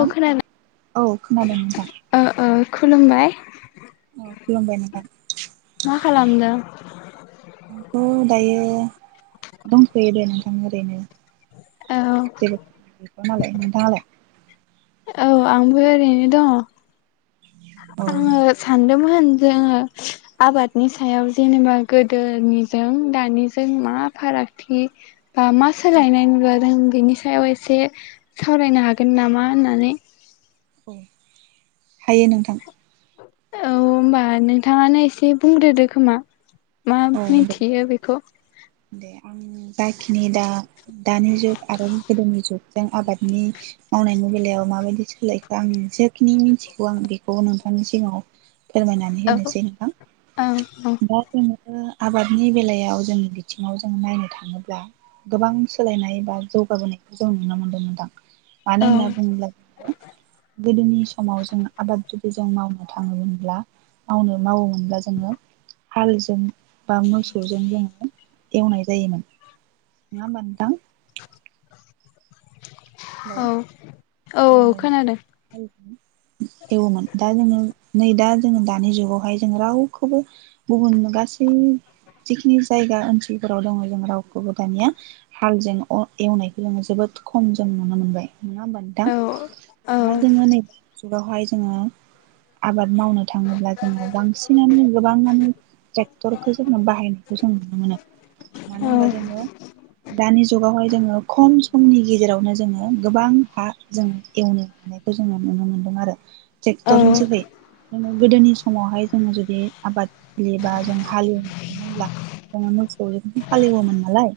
औ खोनादों औ खोनादों नोंथां। ओ ओ खुलुमबाय। खुलुमबाय नोंथां। मा खालामदों आंथ' दायो दंथ'यो दे नोंथां ओरैनो औ जेबो गैखायानालाय नोंथांङालाय औ आंबो ओरैनो दंङ। औ आंङो सानदोंमोन जोंङो आबादनि सायाव जेनेबा गोदोनिजों दानिजों मा फारागथि बा मा सोलायनाय नुजादों बिनि सायाव एसे सावरायनो हागोन नामा होननानै हायो नोंथां औ होमबा नोंथांङानो एसे बुंग्रोदो खोमा मा औ दे मिनथियो बेखौ दे आं जाखिनि दा दानि जुग आरो गोदोनि जुगजों आबादनि मावनायनि बेलायाव माबायदि सोलायखो आं एसे खिनि मिथिगौ आं बेखौ नोंथां नोंथांनि सिगांङाव फोरमायनानै औ होनोसै नोंथां औ दा जोंङो आबादनि बेलायाव जोंनि बिथिंङाव जों नायनो थांङोब्ला गोबां सोलायनाय बा जौगाबोनायखौ जों नुनो मोन्दों नोंथां मानो औ होनना बुंङोब्ला जोंङो गोदोनि समाव जों आबाद जों मावनो थांङोमोनब्ला मावनो मावोमोनब्ला जोंङो हाल जों बा मोसौजों जोंङो एवनाय जायोमोन। नंङा होमबा नोंथां? हेलौ औ औ जोंङो खोनादों एवोमोन दा जोंङो नै दा जोंङो दानि जुगावहाय जों रावखौबो गुबुन गासै जिखिनि जायगा ओनसोलफोराव दंङ जों रावखौबो दानिया हालजों अ एवनायखौ जोंङो जोबोद खम नुनो मोनबाय नंङा होमबा नोंथां? औ औ दा जोंङो नैबे जुगावहाय जोंङो आबाद मावनो थांङोब्ला जोंङो बांसिनानो गोबांङानो ट्रेक्टरखौ जोंङो बाहायनायखौ जों नुनो मोनो मानो होनबा जोंङो दानि जुगावहाय जोंङो खम समनि गेजेराव नो जोंङो गोबां हा जों एवनो हानायखौ जोंङो नुनो मोनदों आरो ट्रेक्टर नि औ जोहै गोदोनि समावहाय जोंङो जुदि आबाद दुब्लि बा जों हालेवोमोनब्ला जोंङो मोसौजों हालेवोमोन नालाय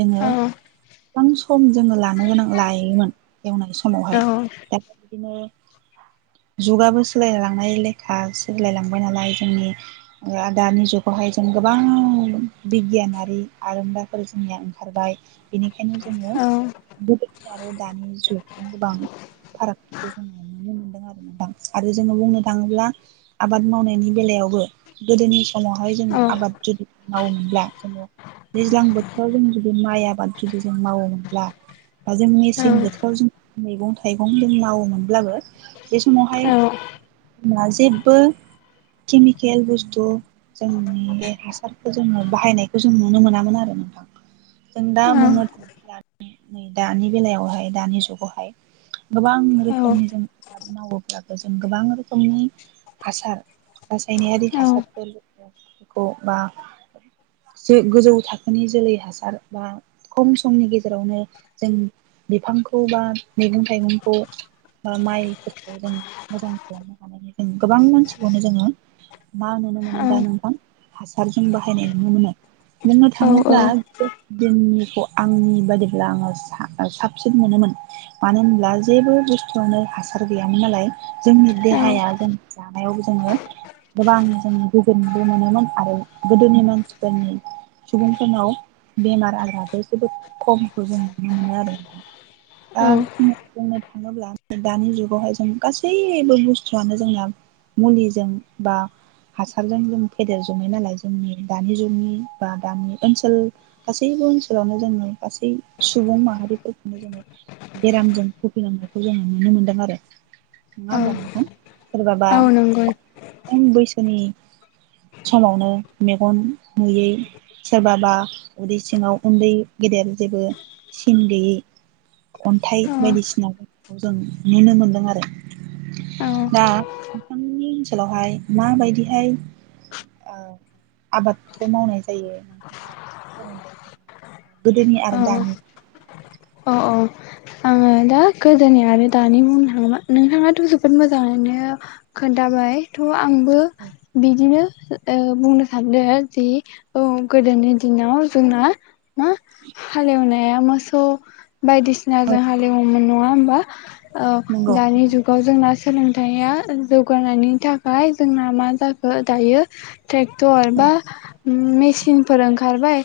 जोंङो गोबां सम जोंङो लानो गोनां लायोमोन एवनाय समावहाय औ दा बिदिनो जुगाबो सोलायलांनाय लेखा सोलायलांबाय नालाय जोंनि आ दानि जुगावहाय जों गोबां बिगियानारि आरोंदाफोर जोंनिया ओंखारबाय बेनिखायनो जोंङो औ आरो दानि जुगजों गोबां फारागफोरखौ जोंङो नुनो मोनदों आरो नोंथां आरो जोंङो बुंनो थांङोब्ला आबाद मावनायनि बेलायावबो गोदोनि समावहाय औ जोंङो आबाद जुदि मावोमोनब्ला जोंङो दैज्लां बोथोराव जों जुदि माइ आबाद जुदि जों मावोमोनब्ला बा जों औ मेसें बोथोराव जों मैगं थाइगं जों मावोमोनब्लाबो बे समावहाय औ जेबो केमिकेल बुस्थु जोंनि बे हासारखौ जोङो बाहायनायखौ जों नुनो मोनामोन आरो नोंथां जों दा औ बुंनो थाङोब्ला [unintelligible] दानि बेलायावहाय दानि जुगावहाय गोबां रोखोमनि जों आबाद मावोब्लाबो जों गोबां रोखोमनि हासार रासायनारि हासारफोरखौ बा गोजौ थाखोनि जोलै हासार बा खम समनि गेजेरावनो जों बिफांखौ बा मैगं थाइगंखौ बा माइफोरखौ जों मोजां खालामनो हानायनि जों गोबां मानसिखौनो जोङो मा नुनो मोनो दा नोंथां हासारजों बाहायनाय नुनो मोनो बुंनो थाङोब्ला दिननिखौ आंनि बादिब्ला आङो हा साबसिन मोनोमोन मानो होनब्ला जेबो बुस्थुआनो हासार गैयामोन नालाय जोंनि देहाया जों हायाव जोङो गोबां जो गोजोनबो मोनोमोन आरो गोदोनि मानसिफोरनि सुबुंफोरनाव बेमार आजाराबो जोबोद खमखौ जों नुनो मोनो आरो आ बुंनो था थाङोब्ला दानि जुगावहाय जों गासैबो बुस्थुआनो जोंना मुलिजों बा हासारजों जों फेदेर जनाय नालाय जोंनि दानि जुगनि बा गामि ओनसोल गासैबो ओनसोलावनो जोङो गासै सुबुं माहारिफोरखौनो जोङो बेरामजों भुगिनांनायखौ जोङो नुनो मोनदों आरो नङा औ होमबा नोंथां सोरबाबा औ नंगौ खम बैसोनि समावनो मेगन नुयै सोरबाबा उदै सिङाव उन्दै गेदेर जेबो सिन गैयै अन्थाइ औ बायदिसिनाखौ जों नुनो मोनदों आरो दा औ नोंथांनि ओनसोलावहाय माबायदिहाय आबादखौ मावनाय जायो नोंथाङा फोर गोुदनि आर औ दानि औ औ आङो दा गोदोननि आरो दानि बुंनो थाङा नोंथाङाथ जोबोद मोजाङैनो खोन्थाबाय थ आंबो बिदिनो ओ बुंनो सानदों जि औ गोदोनि दिनाव जोंना मा हालेवनाया मोसौ बायदिसिना जों हा ओ मोन नङा होमबा औ नंगौ दानि जुगाव जोंना सोलोंथाइया जौगानायनि थाखाय जोंना मा जाखो दायो ट्रेक्टरबा मि मिचिन फोर ओंखारबाय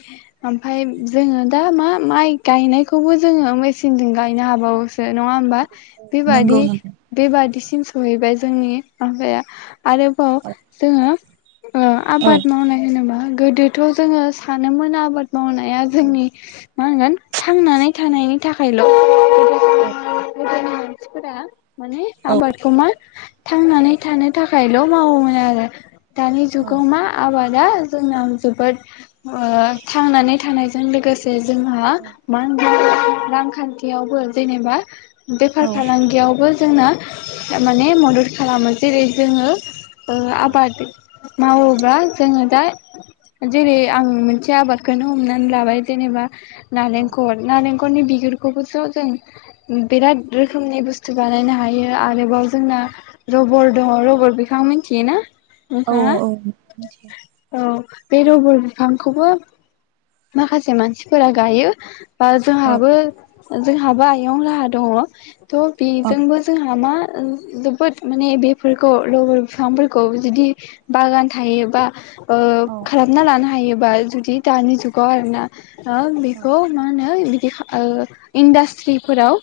ओमफाय जोङो दा मा माइ गायनायखौबो जोङो मचनजों गायनो हाबावो नङा होमबा बेबादि नंगौ नंगौ बेबादिसो थम सहैबाय जोंनि माबाया आरोबाव जोङो ओ औ आबाद मावनाय होनोबा गोदोथ जोङो सानोमोन आबाद गो मावनाया जोंनि मा होनगोन थांनानै थानायनि थाखाय न' फोराुर [unintelligible] माने [unintelligible] थांनानै थानो थाखायल' मावोमोन आरो दानि औ जुगाव मा आबाद दा जोंनाव जोबोद थांनानै थानायजों लोगोसे जोंहा मा होनगोन ां [unintelligible] खान्थियावबो जेनेबा बेफार फालांगियावबो जोंनो माने मदद खालामो जेरै जोङो ओ आबाद मावोब्ला जोङो दा जेरै आं मोनसे आबादखौनो हमनानै लाबाय जेनेबा औ नालेंखर नालेंखर बिगिर बेखौबो थ'जों बिराद रोखोमनि बुस्थु बानायनो हायो आरोबाव जोंना रबर दङ रबर बेखौ आ मिथियोना औ नोंथाङा औ औ बे रबर बिफांखौबो माखासे मानसिफोरा गायो। बा औ जोंहाबो जोंहाबो आयं लाहा दङ थह औ बेजोंबो जोंहा मा जोबोद माने बेफोरखौ लबर बिफांफोरखौ जुदि बागान थायोबा ओ औ खालामना लानो हायो बा जुदि दानि जुग गाव आरोना औ बेखौ मा होनो इनडास्ट्रिफोराव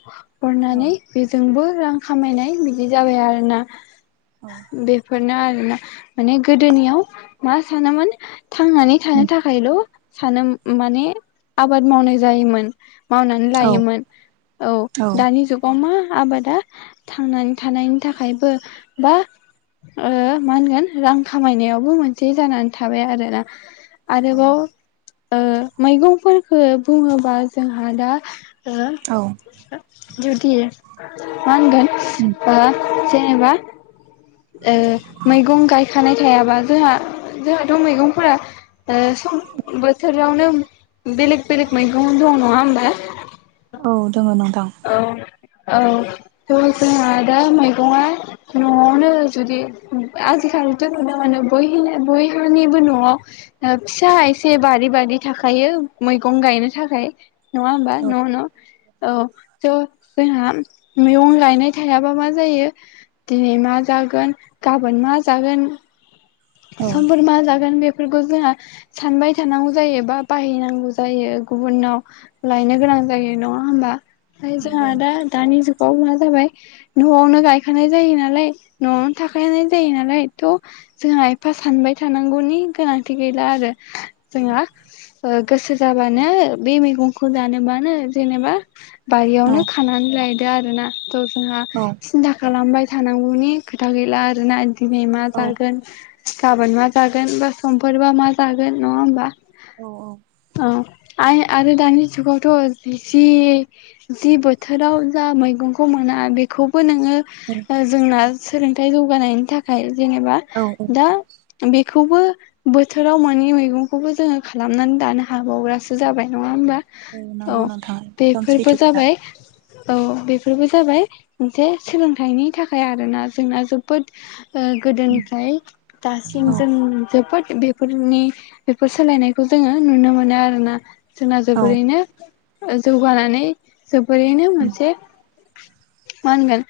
अरनानै बेजोंबो रां खामायनाय बिदि जाबाय आरोना औ बेफोरनो आरोना माने गोदोनियाव मा सानोमोन थांनानै थानो थाखायल' सानो माने आबाद मावनाय जायोमोन मावनानै औ लायोमोन औ दानि जुगाव मा आबादा थांनानै थानायनि थाखायबो बा ओ मा होनगोन रां खामायनायावबो मोनसे जानानै थाबाय आरोना आरोबाव मैगंफोरफोरखो बुङोबा जोंहा दा ओ औ जुदि मा होनगोन ओ जेनेबा ओ मैगं गायखानाय थायाबा जोंहा जोंहाथ' मैगंफोरा सं बोथोरावनो बेलेग-बेलेग मैगं दं नङा होमबा औ दङ नोंथां औ औ थ' जोंहा दा मैगंआ न'आवनो जुदि आजिखालिथ' नुनो मोनो बय-बयहानिबो न'आव फिसा एसे बारि बारि थाखायो मैगं गायनो थाखाय नङा होमबा औ न' न' औ जोंहा मैगं गायनाय थायाबा मा जायो दिनै मा जागोन गाबोन मा जागोन औ समफोर मा जागोन बे बेफोरखौ जोंहा सानबाय थानांगौ जायो बा बायहैनांगौ जायो गुबुनाव लायनो गोनां जायो नङा होमबा ओमफाय नंगौ जोंहा नोंथां दा मा जाबाय न'आवनो गायखानाय जायो नालाय न'आवनो थाखानाय जायो नालाय थ' जोंहा ओ एफा सानबाय थानांगौनि गोनांथि गैला आरो जोंहा ओ - गोसो जाबानो बे मैगं खौ जानबानो जेनेबा औ बारियावनो खानानै लाय दो आरोना थ' जोंहा सिन्था खालामबाय थानांगौनि खोथा गैला आरोना दिनै मा औ जागोन गाबोन मा जागोन बा समफोरबा मा जागोन नङा होमबा औ औ आ आरो दानि जुगावथ' जि जि बोथोराव जा मैगंखौ मोना बेखौबो नों ओ जोंना सोलोंथाइ जौगानायनि थाखाय जेनेबा औ दा बेखौबो बोथोराव मानि मैगंखौबो जोङो खालामनानै दानो हाबावग्रासो जाबाय नङा होमबा औ नंगौ नों थाङा एखदम बेफोरबो सैथो खोथा जाबाय औ बेफोरबो जाबाय मोनसे सोलोंथाइनि थाखाय आरोना जोंना जोबोद ओ गोदोनिफ्राय औ दसिमजों जों बेफोर बेफोरनि बेफोर सोलायनायखौ जोङो नुनो मोनो आरोना जोंना औ जोबोरैनो जौगानानै जो फोरनिनो मोनसे मानगोन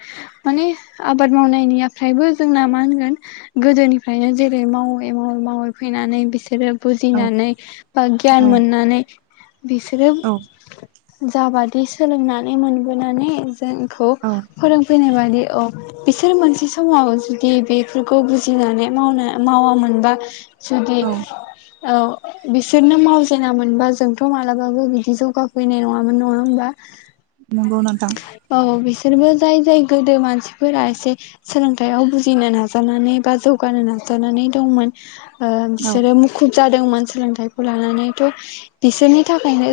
माने आबाद मावनायनायनि फ्रायबो जोंना मा होनगोन गोदोनि फ्रायायनो जेरै मावै मावै मावै फैनानै बिसोरो औ बुजिनानै बा गियान मोननानै बिसोरो औ जाबादि सोलोंनानै मोनबोनानै जोंखौ औ फोरोंफैनाय बायदि अ बिसोर मोनसे समाव जुदि बेफोरखौ बुजिनानै मावनो मावा मोनबा जुदि औ औ बिसोरनो मावजेना मोनबा जोंथ' मालाबाबो बिदि जौगाफैनाय नङामोन नङा होमबा नोंगौ नोंथां औ बिसोरबो जाय जाय गोदो मानसिफोरा एसे सोलोंथायाव बुजिनो नाजानानै बा जौ गानो नाजानानै दंमोन ओ औ बिसोरो मुखु जादोंमोन सोलोंथाइखौ लानानैथ' बिसोरनि थाखायनो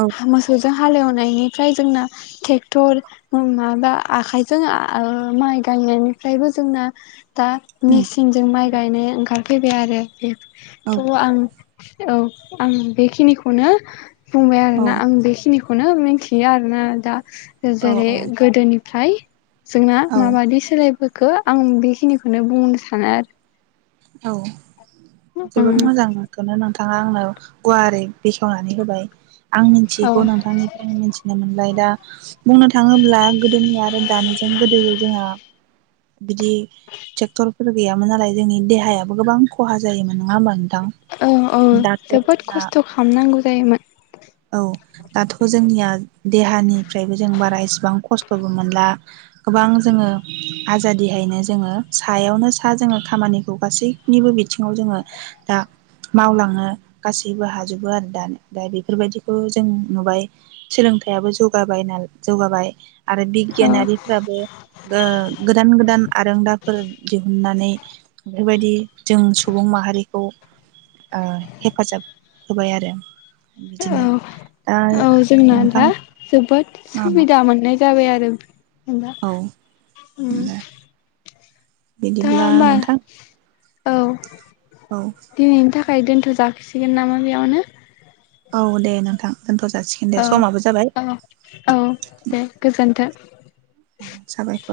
औ [unintelligible] हालेवनायनिफ्राय जोंना ट्रेक्टर माबा आखाइजों ओ माइ गायनायनिफ्रायबो जोंना दा औ मेसिनजों माइ गायनाय फैबाय आरो औ थ' आं औ आं बेखिनिखौनो बुंबाय आरोना आं बेखिनि खौनो मिन्थियो आरोना दा। औ जेरै गोदोनिफ्राय जोंना औ माबादि सोलाय फोरखो आं बेखिनिखौनो बुंनो सानो आरो। औ जोबोद उम मोजांखौनो नां नाङा आंनो गुवारै बेखेवनानै होबाय। आं औ मिथियैखौ नोंथांनिफ्राय आं मिथिनो मोनबाय दा बुंनो थाङोब्ला गोदोनि आरो दानिजों गोदो जोंहा बिदि ट्रेक्टरफोर गैयामोन नालाय, जोंनि देहा देहायाबो गोबां खहा जायोमोन नङा होनबा नों औ औ जोबोद खस्थ' खालामनांगौ जायोमोन। औ दाथ' जोंनिया देहानिफ्रायबो जों बारा इसिबां खस्थ'बो मोनला, गोबां जोङो आजादिहायनो जोङो सायावनो सा जोङो खामानिखौ गासैनिबो बिथिङाव जोङो दा मावलाङो। गासैबो हाजोबो आरो दानो दा बेफोरबायदि खौ‌ जों नुबाय सोलोंथाइआबो जौगाबायना जौगाबाय आरो औ बिगियानारिफ्राबो ओ गोदान गोदान आरोंदाफोर दिहुननानै बेफोरबायदि जों सुबुं माहारिखौ ओ हेफाजाब होबाय आरो। बिदिनो दा औ जोंना नोंथां दा जोबोद औ सुबिदा मोननाय जाबाय आरो जेनबा औ ओम दे दा बिदिब्ला होमबा नोंथां औ। औ दे नोंथां ‌। फमाय दोनथ'जागसिगोन नामा बेयावनो? औ दे नोंथां। दोनथ' जासिगोन दे औ समाबो जाबाय औ औ दे गोजोन्थों। [inaudible] साबायखर